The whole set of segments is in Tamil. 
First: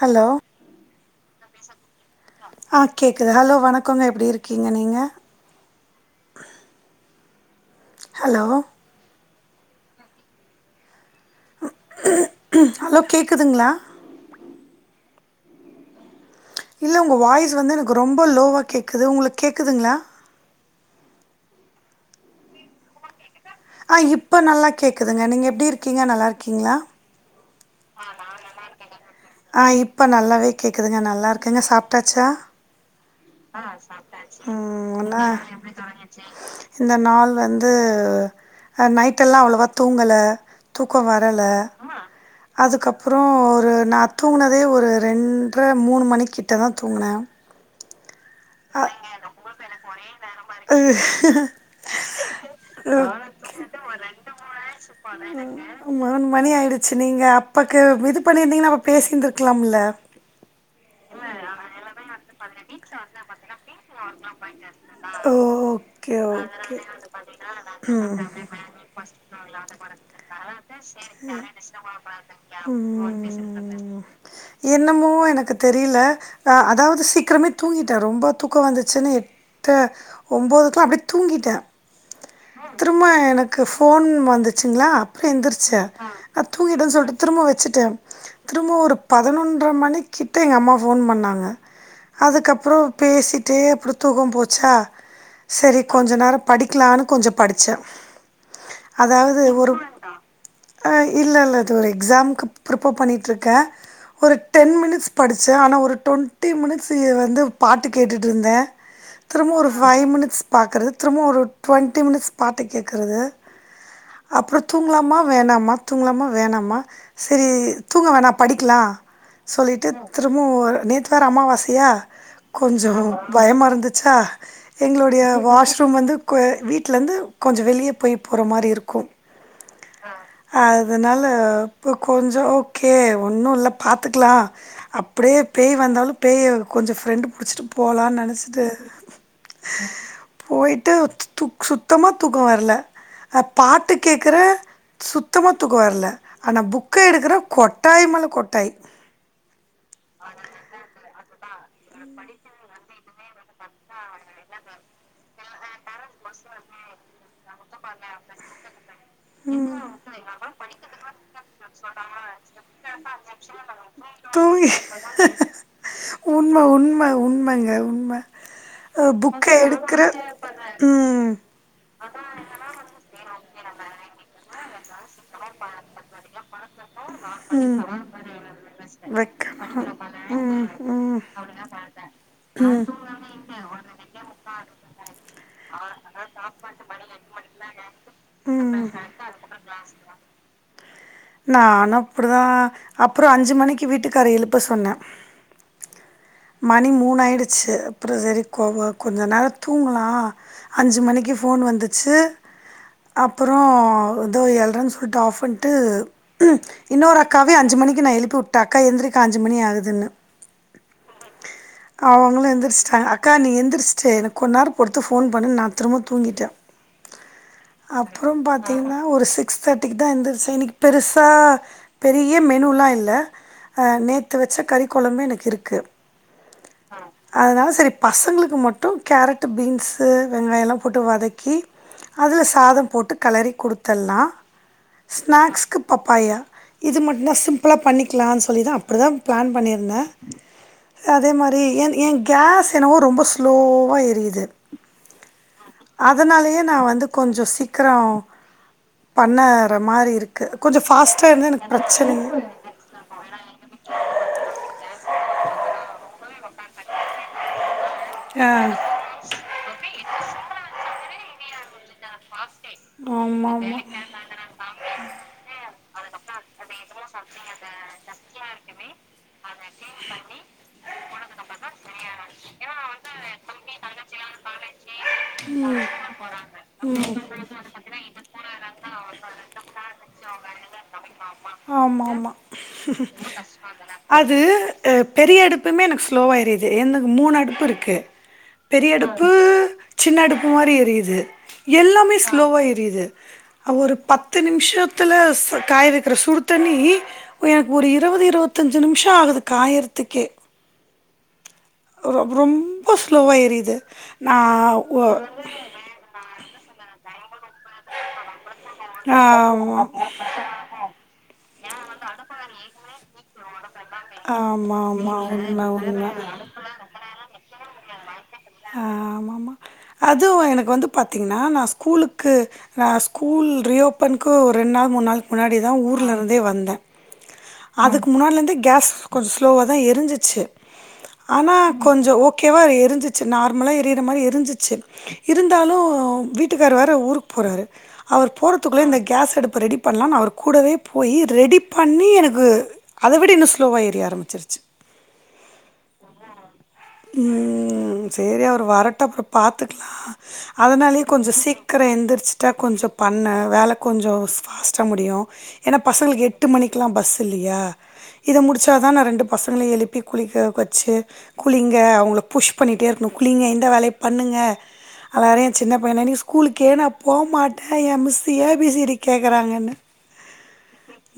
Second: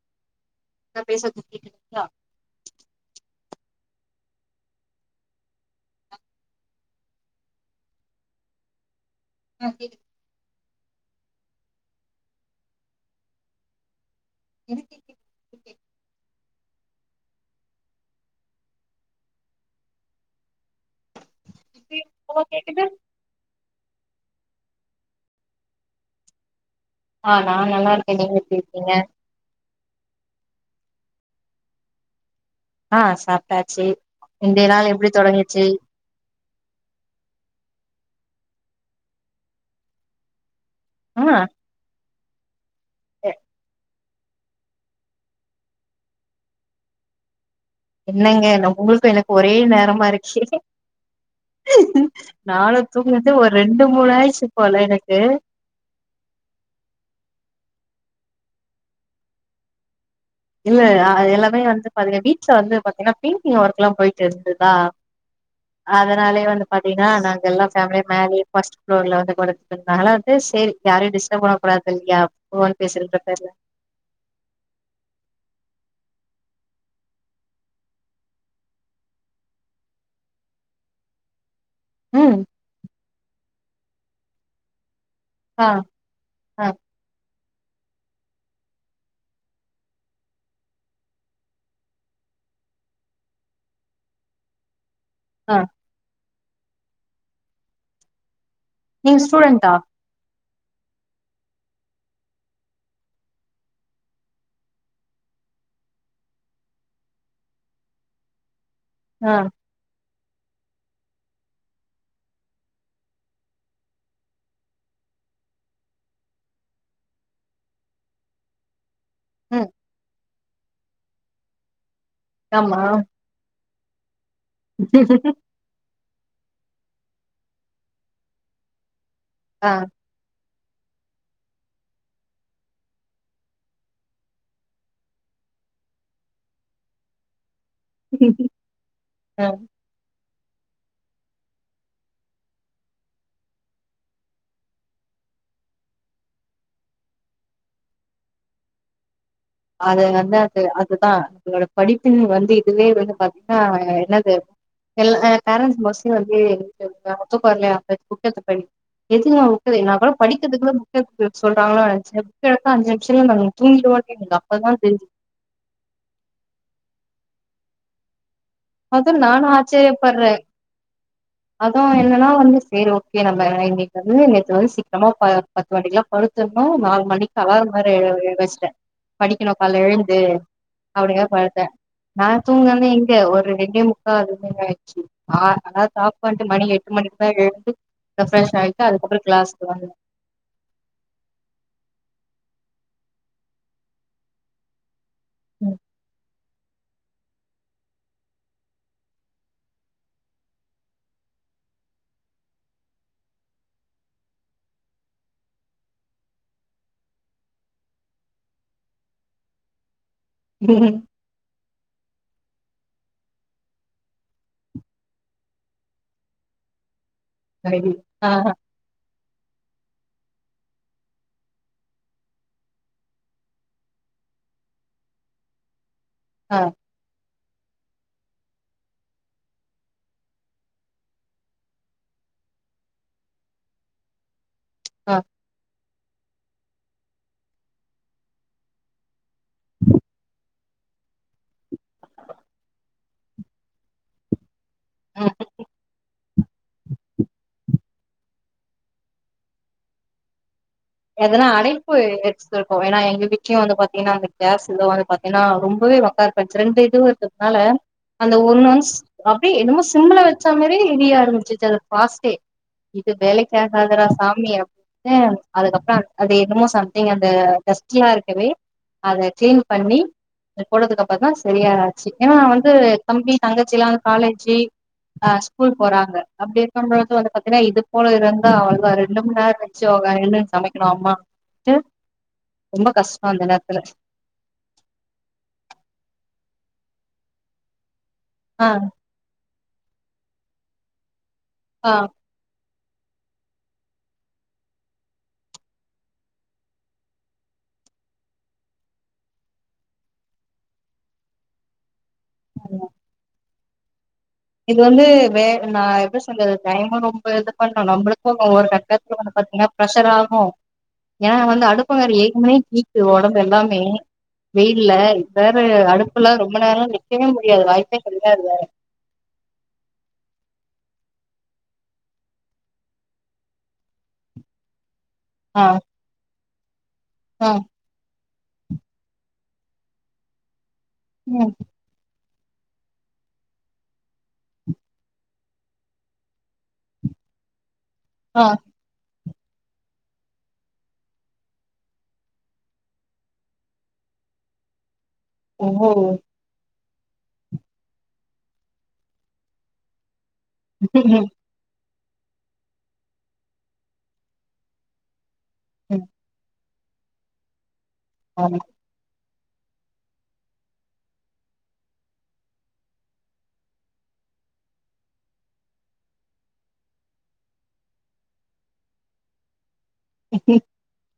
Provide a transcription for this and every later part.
ஹலோ நா பேசறது கேக்குதுங்களா ஆ கேக்குது ஹலோ வணக் கம்எப்டி இருக்கீங்க நீங்க ஹலோ ஆ கேக்குது ஹலோ கேக்குதுங்களா எனக்கு கேக்குது [inaudible] இல்ல உங்க வாய்ஸ் வந்து எனக்கு ரொம்ப லோவா கேக்குது உங்களுக்கு கேக்குதுங்களா இப்பயு [inaudible] கேக்குது அ இப்ப நல்லா கேக்குதுங்க நீங்க எப்டி இருக்கீங்க நல்லா இருக்கீங்களா ஆ நா நல்லா இருக்கே நீங்க எப்டி இருக்கீங்க இப்போ நல்லாவே கேக்குதுங்க நல்லா இருக்குங்க சாப்ட்டாச்சா ஆ சாப்ட்டாச்சு இன்றைய நாள் ம் எப்டி ஆனா தொடங்கிச்சு இந்த நாள் வந்து ஆ நைட்டெல்லா அவ்ளவா தூங்கல தூக்க ஆ வரல அதுக்கப்புற எ ஒரு நாத் தூங்கனதே ஒரு ரெண்ட்ர மூணு மணிிக்கிட்ட தா தூங்கன என்னங்க ந உங்களுக்கு எனக்கு ஒரே நேரமா இருக்கே நாலு தூங்குது தூங்குனே ஒரு ரெண்டு மூணு ஆய்ச்சு போல எனக்கு மூணு மணி ஆயிடுச்சு நீங்க அப்பாக்கு இது பண்ணியிருந்தீங்கன்னா அப்ப பேசியந்திருக்கலாம்ல்ல இல்ல எல்லாமே வந்து பாத்தீங் வீட்ல வந்து பாத்தீங்கன்னா பெயிண்டிங் ஒர்க் எல்லா போயிட்டு இருந்ததா ஓ ஓகே அதனாலயே வந்து ஓகே பாத்தீங்கன்னா நாங்க எல்லா ஃபேமிலியா ம் மேலயே ஃபர்ஸ்ட் ஃப்ளோர்ல வந்து கொ னால வந்து சேரி யாரையு டிஸ்டர்ப் பண்ண கூடாதில்லயா ஃபோன் பேசறன்ற பேர்ல ம் என்னமோ எனக்கு தெரில அதாவது சீக்கிரமே தூங்கிட்டே ரொம்ப தூக்கோ வந்துச்சுன்னு ட்ட ஒனம்போதுக்கெல்லா அப்டியே தூங்கிட்டே ம் திரும்ப எனக்கு ஃபோன் வந்துச்சுங்ளா அப்றோ எந்த்ர் ஆ ச நா ஆ தூங்கிட்ட சொல்ட்டு திரும்ப வெச்சிட்டே திரும்ப ஒரு பதினொன்றரை மணி கிட்ட எங்க அம்மா ஃபோன் பண்ணாங்க அதுக்கப்றோ பேசிட்டே அப்றோ தூக்கோ போச்சா ஆ சரி கொஞ்ச நேரோ படிக்கலானு கொஞ்சோ படிச்சே நீங்க அதாவது ஒரு ஸ்டூடெண்டா அ இல்ல இல்ல அது ஒரு எக்ஸாம்க்கு ப்ரிப்பேர் பண்ணிட்டு இருக்கே ஒரு டென் மினிட்ஸ் படிச்சே ஆனா ஒரு டுவெண்ட்டி மினிட்ஸ் வந்து பாட்டு கேட்டுட்டு இருந்தே ஆ திரும்ப ஒரு ஃபைவ் மினிட் ஸ் பாக்கறது திரும்ப ஒரு டுவென்ட்டி மினிட்ஸ் பாட்டு கேக்கறது அப்றோ தூங்லாமா வேணாமா தூங்லாமா வேணாமா சரி தூங்க வேணா படிக்கலா ம் சொல்லிட்டு திரும்பவு ஒரு நேத்து வேற அமாவாசயா ஆமா கொஞ்சோ பயமா இருந்துச்சா எங்களுடைய வாஷ்ரூம் வந்து கொ வீட்லந்து கொஞ்சோ வெளிய போய் போற மாரி இருக்கு ஆ அதனால இப்போ கொஞ்சோ ஓகே ஒன்னு இல்ல பாத்துக்கலா அப்டியே பேய் வந்தாலு பேய கொஞ்சோ ஃப்ரெண்டு் புடுச்சிட்டு போலானு நெனச்சிட்டு ஆ போயிட்டு துக்கு சுத்தமா தூக்கோ வர்ல பாட்டு கேக்கற சுத்தமா தூக்கோ வர்ல ஆனா புக்க எடுக்கற கொட்டாய் மேல கொட்டாய் அது வந்து அது அதுதா உங்களோட படிப்பின் வந்து இதுவே வந்து பாத்தீங்கனா என்னது எல்லா எ பேரண்ட்ஸ் மோஸ்ட்லி வந்து [inaudible] சோ தூக்கோ வர்லயா போய் புக்கெடுத்து படி பண்ணி எதுங்க ம், உட்டது நா கூட படிக்கிறதுக்குள்ள புக் எடுக்க சொல்றங்ளோ நெனச்சே புக் எடுத்தா அஞ்சு நிமிஷல்ல நாங் அங்க தூங்கிடுவோ ஓகேங்க்கா உண்ம உண்ம உண்மங்க உம்ம அது நானு ஆச்சர்யப்படறே ம் அதவு என்னனா வந்துச் சேரி ஓகே நம்ம இன்னைக்கு வந்து நேத்து வந்து சிக்கி தினமு பத்து மணிக்கெல்லா படுத்திரனு நாலு மணிக்கு அலாரம் வேற வெச்சிட்டே படிக்கணு கால்ல வைக்கணு எழுந்து ம் ம் அப்டிங்க படுத்தே நா தூங்கந்தே எங்க ஒரு ரெண்டே முக்கா அதுமே ஆய்ச்சு ஆ அதனா சாப்ட்டு வந்ட்டு மணி எட்டு மணிக்கெல்லா எழுப்பி ரெஃப்ரெஷ் ம் ஆய்ட்டு அதுக்கப்றோ கிளாஸ்க்கு வந்துதா நானு அப்டிதா அப்றோ அஞ்சு மணிக்கு வீட்டுக்கார எழுப்ப சொன்ன ம் மணி மூணு ஆயிடுச்சு அப்றோ சரி கோவோ கொஞ்ச நேரோ தூங்கலா அஞ்சு மணிக்கு ஃபோன் வந்துச்சு அப்றோ இதோ எல்றனு சொல்ட்டு ஆஃப் பண்ட்டு இன்னொரு அக்காவே அஞ்சு மணிக்கு நா எழுப்பி விட்ட அக்கா எந்திரிக்கா அஞ்சு மணி ஆகுதுன்னு உஹ்ம் அவங்களு எந்திரிச்சிட்டாங்க அக்கா நீங்க எந்திரிச்சிட்டு எனக்கு கொஞ் நேரோ பொறுத்து ஃபோன் பண்ணுங்கனு நா திரும்ப தூங்கிட்டே [inaudible] ஆ அப்புறம் பாத்தீங்கன்னா ஒரு சிக் க்ஸ் தேர்ட்டிக்குதா எந்திரிச்ச இன்னைக்கு பெருசா பெரிய மெனுல்லா இல்ல அ நேத்து வச்ச கறி கொளம்பே எனக்கு இருக்கு ஆ அதனால சரி பசங்களுக்கு மட்டு கேரட்டு பீன்ஸு வெங்காயல்லா போட்டு வதக்கி அதில சாதம் போட்டு களறி குடுத்தல்லா ஆ ஸ்நாக்ஸ்க்குப் பப்பாயா இது மட்டுந்தா சிம்பிளா பண்ணிக்கலான்னு சொல்லி தா அப்டிதா பிளான் பண்ணியிருந்தே அதே மாரி என் என் கேஸ்என்னவோ ரொம்ப ஸ்லோவா ஏரியுது ம் அதனாலயே நா வந்து கொஞ்ச சீக்கிர பண்ணாற மாரி இருக்கு கொஞ்சோ ஃபாஸ்ட்டா எதுனா இருந்தா எனக்கு அழைப்பு பிரச்சனையே எடுத்துருக்கோ ஏன்னா எங்க வீட்டுலயு வந்து பாத்தீங்கன்னா அந்த கேஸ் இத வந்து பாத்தீங்கன்னா ரொம்பவே ஒக்கா எ ரெண்டு இது வருக்குதுனால அந்த ஆ ஒரு நான்ஸ் அப்டியே என்னமோ சிம்மிள வச்ச மாறியே ஏறியா ஆரம்பிச்சுருச்சு அது பாஸ்ட்டே இது ஆமா வேலைக்காகாதுரா ஆமா சாமிய அப்பே அது என்னமோ சம்திங் அந்த டஸ்ட்ட்லா இருக்கவே அத கிளீன் பண்ணி அது போறதுக்கு அப்புறந்தா சரியாச்சு ஏன்னா வந்து தம்பி தங்கச்சில்லா காலேஜி அ ஸ்கூல் போறாங்க அப்டி இருக்கும் ம் பொழுது ம் வந்து பாத்தீங்கன்னா இது போல இருந்தா அவளதா ரெண்டு மண்நேர வச்சு [unintelligible] அம்மா ட்டு ஆமா ஆமா ரொம்ப கஷ்டோ அந்த நேரத்துல அது அ பெரிய அடுப்புமே எனக்கு ஸ்லோவா எரியுது என்னது மூணு அடுப்பு இருக்கு ஆ பெரிய அடுப்பு சின்ன அடுப்பு மாரி எரியுது ஆ எல்லாமே ஸ்லோவா எ ரியுது ஒரு பத்து நிமிஷத்துல ச காய இருக்கிற சுடு தண்ணி எனக்கு இருவது இருவத்தஞ்சு நிமிச ஆகுது காயறத்துக்கே ரொ ரொம்ப ஸ்லோவா எரியுது நா இது ஒ வந்து வே நா எப்படி சொல்றது டைம ர இது பண்ணு நம்மளுக்கு ஒவ்வொரு கட்டத்து வந்து ஆமா பாத்தீங்கன்னா ப்ரெஷர்ராகு ஏன்னா வந்து அடுப்பங்கற ஏக்கு மணே கீட்டு ஒடம்பு எல்லாமே ஆமா வெயில்ல ஆமா இ வேறு உண்ம உண்ம அடுப்புலா ரொம்ப நேர நிக்கவே முடியாது வாய்ப்பே கெடையாது ஆ ஆமாமா அதுவு எனக்கு வந்து பார்த்தீங்கன்னா நா ஸ்கூலுக்கு நா ஸ்கூல் ரீ ஓபனுக்கு ஒரு ரெண்டு நாள் மூண் நாள் முன்னாடி ஆ தா ஊர்லருந்தே வந்தே ஆ அதுக்கு முன்னாடிலந்து கேஸ் கொஞ்ச ஸ்லோவ தா எரிஞ்சிச்சு ம் ஆனா கொஞ்ச ஓக் க்கேவா எரிஞ்சிச்சு நார்மல எரியிற மாரி எரிஞ்சிச்சு இருந்தாலு வீட்டுக்கார் வேற ஊருக்கு போ றாரு அவர் ஆ போறதுக்குள்ளே இந்த கேஸ்ஸடுப்பு ரெடி பண்ணலா அவர் கூடவே போய் ரெடி பண்ணி எனக்கு அங்கு அத விட இன்னு ஸ்லோவா ஏறிய ஆரம்பிச்சிருச்சி ஓ ம் சரி அவர் வரட்ட அப்பற பாத்துக்கலா அதனாலயே ம் கொஞ்ச சீக்கிர எந்திர் ச்சுட்டா கொஞ்ச பண்ண வேலை கொஞ்ச பாஸ்டா முடியு ஏன்னா ம், பசங்களுக்கு எட்டு மணிக்கெல்லா பஸ் இல்லையா இத ஆமா முடிச்சாதான ரெண்டு பசங்கள எழுப்பி குளிக்க வச்சு குளிங்க அவங்கள புஷ் பண்ணிட்டே இருக்கணு குங்க இந்த வேலைய பண்ணுங்க ஆ எல்லாரயு ஏ சின்ன பைய நீக்கு ஸ்கூலுக்கே நா போமாட்டே ஏ miss A B C D கேக்குறாங்கன்னு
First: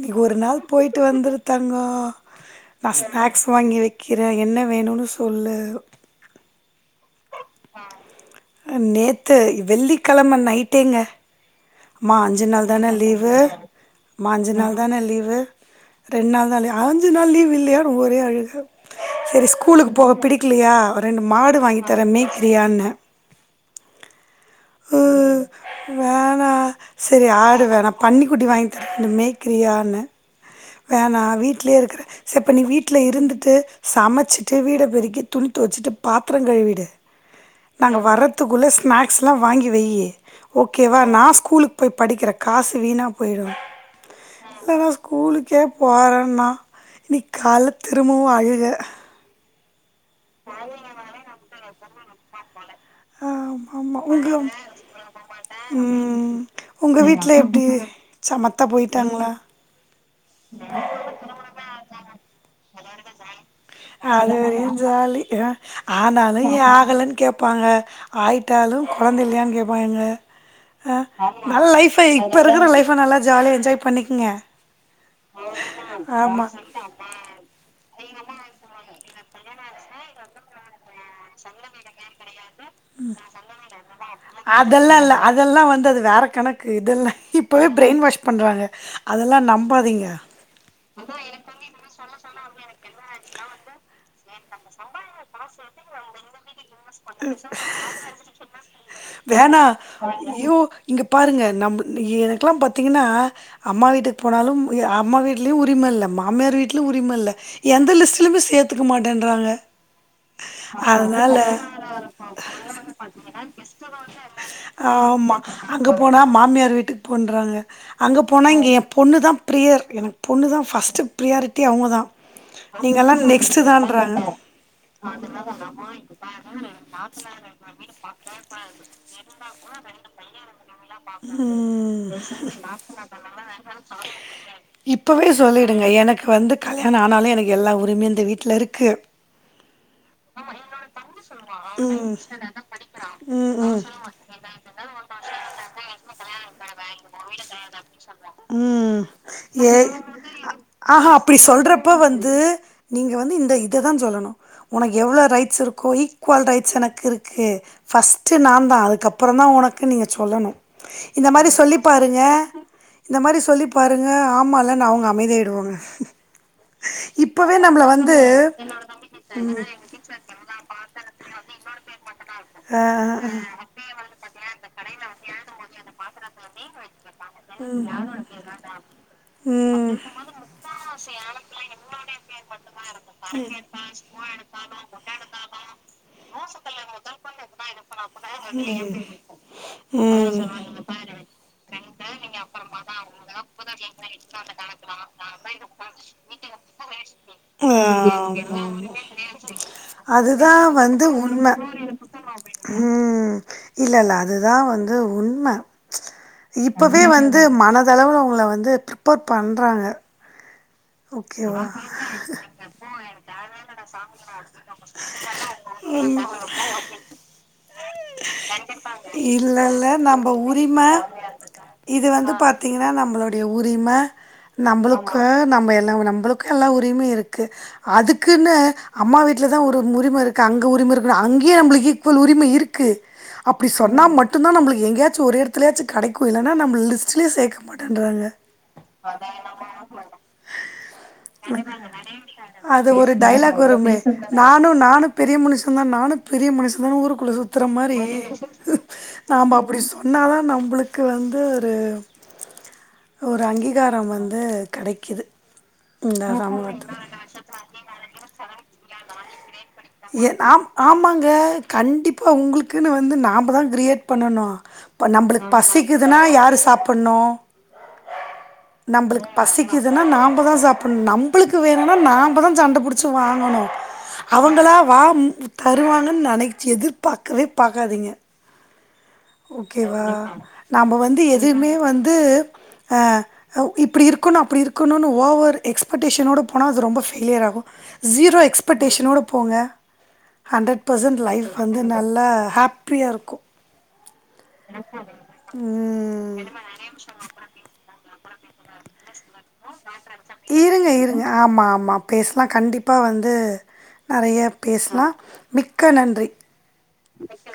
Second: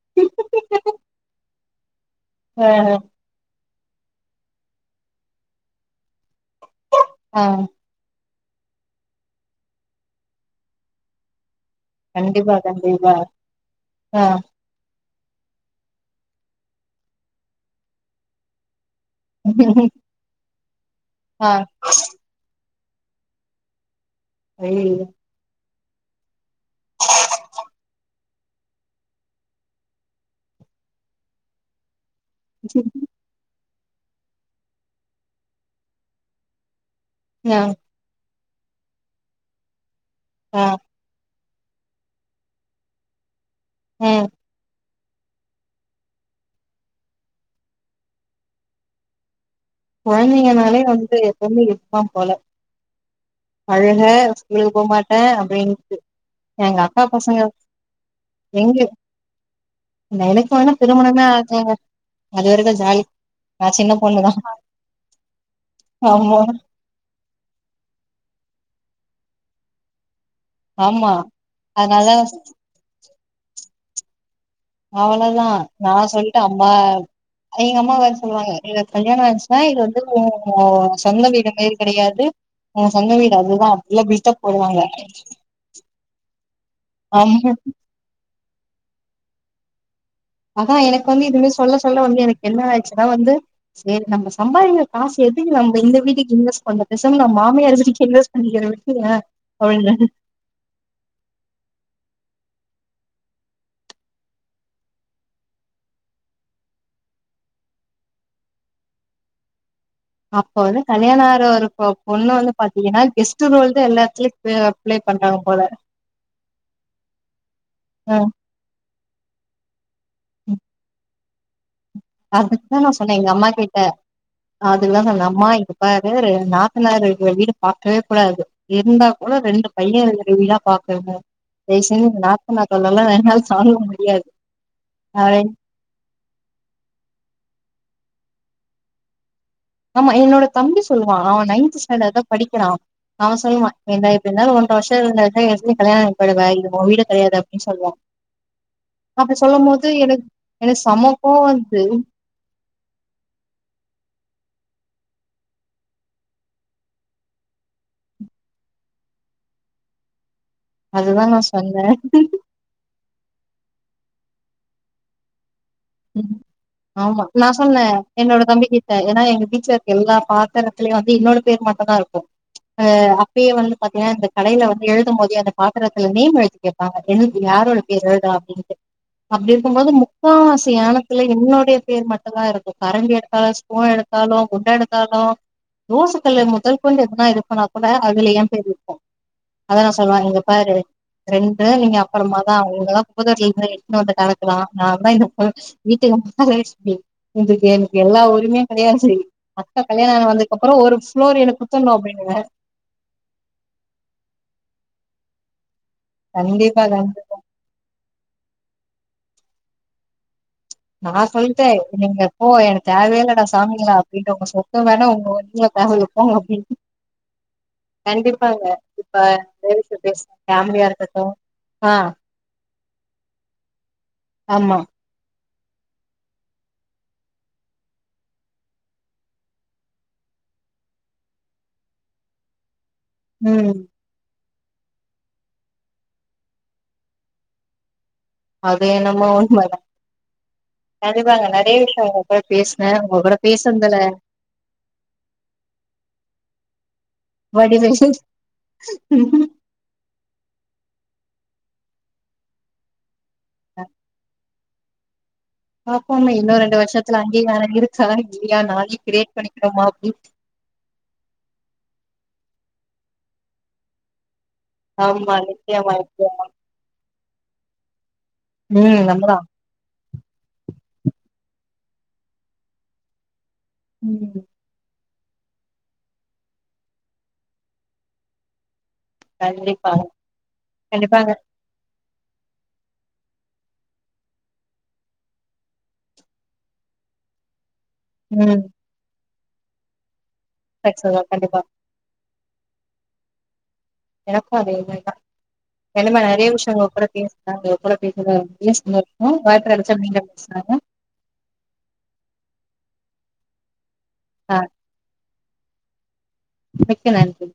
இ ஒரு நாள் போயிட்டு வந்திரு தங்கோ ஆ நா ஸ்நாக்ஸ் வாங்கி வைக்கிறே என்ன வேணுன்னு சொல்லு ஆ நேத்து வெள்ளிக்கெழம நைட்டேங்க மா அஞ்சு கண்டிப்பா நாள் தான கண்டிப்பா லிவு ஆ மா அஞ்சு நாள் தான லிவு ரெண் நாள் தானே அஞ்சு நாள் லீவ் இல்லையானு ஒரே அழுக சரி ஸ்கூலுக்கு போக பிடிக்கலையா ரெண்டு ஆ மாடு வாங்கி தரே மேக்கிரியான்னே ம் வேணா சரி ஆடு வேணா பன்னிகுட்டி வாங்கி தரே மேக்கிரியான்னு வேணா வீட்லயே இருக்கறே ச இப்ப நீ வீட்ல இருந்துட்டு சமைச்சிட்டு வீடை பெருக்கி துணித்து வச்சிட்டு பாத்திரம் கழுவிடு ஆ நாங்க வர்ரது குள்ள ஸ்நாக்ஸ் எல்லாம் வாங்கி வையி ஆ ஓகேவா நாஸ் கூலுக்கு போய் படிக்கிற காசு வீணா போயிடும் ம் கூலுக்கே போறோன்னா இன்னிக்கு காலை திரும்பவும் அழுக குழந்தைங்கனாலே வந்து எப்பவுமே இருப்பான் போல ஆமாம் அழுக ஆமாம் உங்கள் ஸ்கூலுக்கு போக மாட்டேன் அப்படின்ட்டு ம் எங்க அக்கா உங்கள் பசங்க வீட்டில் எப்படி சமத்தா போயிட்டாங்களா எனக்குவேணா திருமணமே ஆகலங்க அதுவரைக்கும் ஜாலி நான் சின்ன அது பொண்ணுதான் வரையு ஜாலி ஆனாலும் ஏ ஆகலன்னு கேடப்பாங்க ஆயிட்டு டாலும் குழந்தை இல்லையான்னு கேட்பாங்க ஆமா நல்ல லைஃப் அதனால இப்ப இருக்கிற லைப் நல்லா ஜாலிய என்ஜாய் பண்ணிக்கிங்க அவ்வளேதான் நான் சொல்லிட்ட அம்மா எங்க அம்மா வேரு சொல்லுவாங்கங்க [unintelligible] கல்யாண அசினா இது வந்து ஓ சொந்த வீடுமேரி கிடையாது உங்க சொந்த வீடு அதுதான் அப்டில்ல பிட்டா போடுவாங்க அதெல்லா இல்ல அதெல்லா வந்து அது வேற கணக்கு இதெல்லாம் ஆமா இப்பவே பிரயின் வாஷ் பண்றாங்க அதெல்லாம் நம்பாதீங்க அதன் எனக்கு வந்து இதுவே சொல்ல சொல்ல வந்து எனக்கு என்ன ஆயிச்சுன்ன வந்து சேரி நம்ம சம்பாரிகிற காசு எதுக்கு நம்ம இந்த வீட்டுக்கு இங்க கொஞ்சம் பேசம நான் மாமியார்ட்ட இன்வஸ் பண்ணிக்கிற ஏன்ன விட்டுருங்க வேணா அப்படின்ட [unintelligible] இப்பலாம் பாத்தீங்கன்னா அம்மா வீட்டுக்கு போனாலும் அ அம்மா வீட்லையும் உரிமை இல்லை மாமியார் வீட்டலையும் உரிமை இல்லை எந்த லிஸ்டலைமே சேர்த்துக்க மாட்டன்றாங்க அப்ப வந்து கல்யாணோ அதனால ஆற ஒரு [unintelligible] பொண்ணு வந்து பாத்தீங்கன்னா கெஸ்ட் ரோல் தா எல்லா டிஸ்டபன்ஸ் எடத்துலயு பிளே ஆமா பண்றாங்க போல அங்க போனா மாமியார் வீட்டுக்கு போண்றாங்க அங்க போனா இங்க என் பொண்ணு தான் பிரியர் எனக்கு பொண்ணு தான் பஸ்ட் பிரியாரிட்டி அதுக்குதான் நான் சொன்னேன் எங்க அம்மா கிட்ட தான்றாங்க அதுக்கு தான் சொன்னேன் அம்மா இங்க பாரு நாத்தனறு இருக்கர வீடு பாக்கவே கூடாது இருந்தா கூட ரெண்டு பையன் இருகற வீடா பாக்குனும் ம் [unintelligible] தாங்க முடியாது இப்பவே அப்டின் சொல்லிடுங்க எனக்கு வந்து கல்யாணம் ஆனாலும் எனக்கு எல்லா உரிமையும் இந்த வீட்டில் இருக்கு ஆமா என்னோட தம்பி சொல்லுவான் அவன் நைன்த் ஸ்டாண்டர்ட் தான் படிக்கிறான் அவன் ம் ம் சொல்லுவன் ஏன்த எப்புடி இருந்தாலும் ஒன்றரை வருஷம் இருந்து இது கயாணம்மாயி பேய்டுவ இது வோன் வீடு கிடயாது அப்டின்னு சொல்லுவான் ம் ம் ஏ எனக்கு ஆ செம அப்படி கோவ வருது சொல்றப்ப வந்து நீங்க வந்து இந்த இததான் சொல்லணும் உனக்கு எவ்வளவு ரைட்ஸ் இருக்கோ இ க்குவல் ரைட்ஸ் எனக்கு இருக்கு ஃபஸ்ட்டு நான் தான் அதுக்கப்புறம் தான் உனக்கு நீங்க சொல்லணும் அதுதா இந்த நா மாதிரி சொல்லி சொன்ன பாருங்க இந்த மாாதிரி சொல்லி பாருங்க ஆமாம் இலன்னு அவங்க அமைதியா ஆயிடுவாங்க உம் ஆமா நான் சொன்னேன் வந்து என்னோட தம்பி கிட்ட ஏன்னா எங்க இருக்க எல்லா பாத்திரத்துலயும் வ இன்னோட பேர் மட்டும்தான் இருக்கும் ஆ அப்பயே வந்து பாத்தீங்கன்னா இந்த கடையில வந்து எழுதும் போதே அந்த பாத்திரத்துல நேம் எழுத்து கேட்பாங்க [unintelligible] எழுதா அப்படின்ட்டு ம் அப்படி இருக்கும்போது ம் முக்காவாசி யானத்துல என்னுடைய பேர் மட்டும்தான் இருக்கும் கரண்ட் எடுத்தாலும் ஸ்பூன் எடுத்தாலும் குண்ட எடுத்தாலும் தோசைகல் முதல் கொண்டு எதுனா இருக்குனா கூட அதுல ஏன் பேருயிருக்கும் அதல்லா நா சொல்லுவான் ம் இங்க பாரு ரெண்டு நீங்க அப்புறமாதான் உங்களாம் புதர்லருந்து எடுத்துனு வந்து கணக்குதா நன்ப்ப வீட்டுக்கு [unintelligible] மகாலட்சுமி உங்கள்கு எனக்கு எல்லா உரிமையும் [unintelligible] அக்கா கல்யாணன அதுதா வந்ததுக்கப்புறம் வந்து உண்மை உம் இல்லல்ல அது தான் வந்து உண்மை கண்டிப்பா கண்டிப்பா இப்பவே வந்து மனதளவு உங்கள வந்து ஃபிரிப்பர் பண்றாங்க நான் ஓகேவா? சொல்லிட்டே நீங்க போ எனக்கு தேவ இல்லடா சாமிங்களா அப்படின்ற உங்க சொத்த வேணா உங்க [inaudible] [unintelligible] கண்டிப்பாங்க இப்ப இல்ல, வே இல்ல. பேச நம்ப உரிம பேமிலியா இருக்கட்டு ஆ இது வந்து பாத்தீங்கன்னா நம்மளுடைய உரிம ஆமா நம்மளுக்கு நம்ம எல்லா நம்மளுக்கு எல்லா உரிம இருக்கு அதுக்குன்னு அம்மா வீட்ல தா ஒரு உரிமை இருக்கா அங்க உரிமை இருக்குணு அங்கேயே நம்மளுக்கு ஈக்குவல் உரிமை இருக்கு அப்படி ம் சொன்னா மட் டு தா நம்மளுக்கு எங்கயாச்சு ஒரு இடத்துலயாச்சு கடைக்கு இல்லன்ன நம்மல லிஸ்டலே சேர்க்க மாட்டேன்றாங்க அது என்னம்மோ உண்ம தா அது ஒரு உங்க கூட டைலாக் வருமே பேசுனதுல நானு நானும் பெரிய மனுஷ தா நானு பெரிய மனுஷன் தா ஊருக்குள்ள சுத்துற மாரி வடிவேலு நாம அப்டி சொன்னாதா நம்மளுக்கு வந்து ஒரு ஒரு அங்கீகாரம் வந்து கடைக்குது பாப்போம்மே இன்னு ரெண்டு வருஷத்துல அங்கிகாரம் இருக்கா இல்லையா நானே கிரியேட் பண்ணி ஏ நாம் ஆமாங்க கண்டிப்பா உங்களுக்குன்னு வந்து நாம தான் கிரியேட் பண்ணணு இப்ப ஆமா நம்மளுக்கு நிச்சயமா பசிக்குதுன்னா நிச்சயமா யாரு சாப்புணு ம் நம்மளுக்கு நம்மதா பசிக்குது என்னா நாம தான் சாப்புணு நம்மளுக்கு வேணுனா நாம தா சண்ட புடிச்சி வாங்கணு ம் வா தருவாங்கன்னு நனைச் எதிர்பார்க்கவே பாக்காதீங்க கண்டிப்பா ஓகேவா நாம வந்து கண்டிப்பாங்க எதுமே வந்து ஆ இப்டி இருக்கணு அப்டி இருக்கணுனு ஓவர் எக்ஸ்பெக்டேஷனோடு போனா அது ரொம்ப ஃபெயிலியர் ஆகு ஜீரோ ம் எக்ஸ்பெக்டேஷனோடு போங்க ஹண்ட்ரட் பர்சன்ட் சக்சஸ் லைஃப் கண்டிப்பா வந்து நல்லா ஹாப்பியா இருக்கு எனக்கு அது மாரி தா ம் என்னம நறைய விஷய உங்க கூட பேசுன [unintelligible] கேக்குதா [unintelligible] இருங்க இருங்க ஆமா ஆமா பேசலா கண்டிப்பா வந்து நறையா ஆ பேஸ்லா மிக்க நன்றி மிக்க நன்றி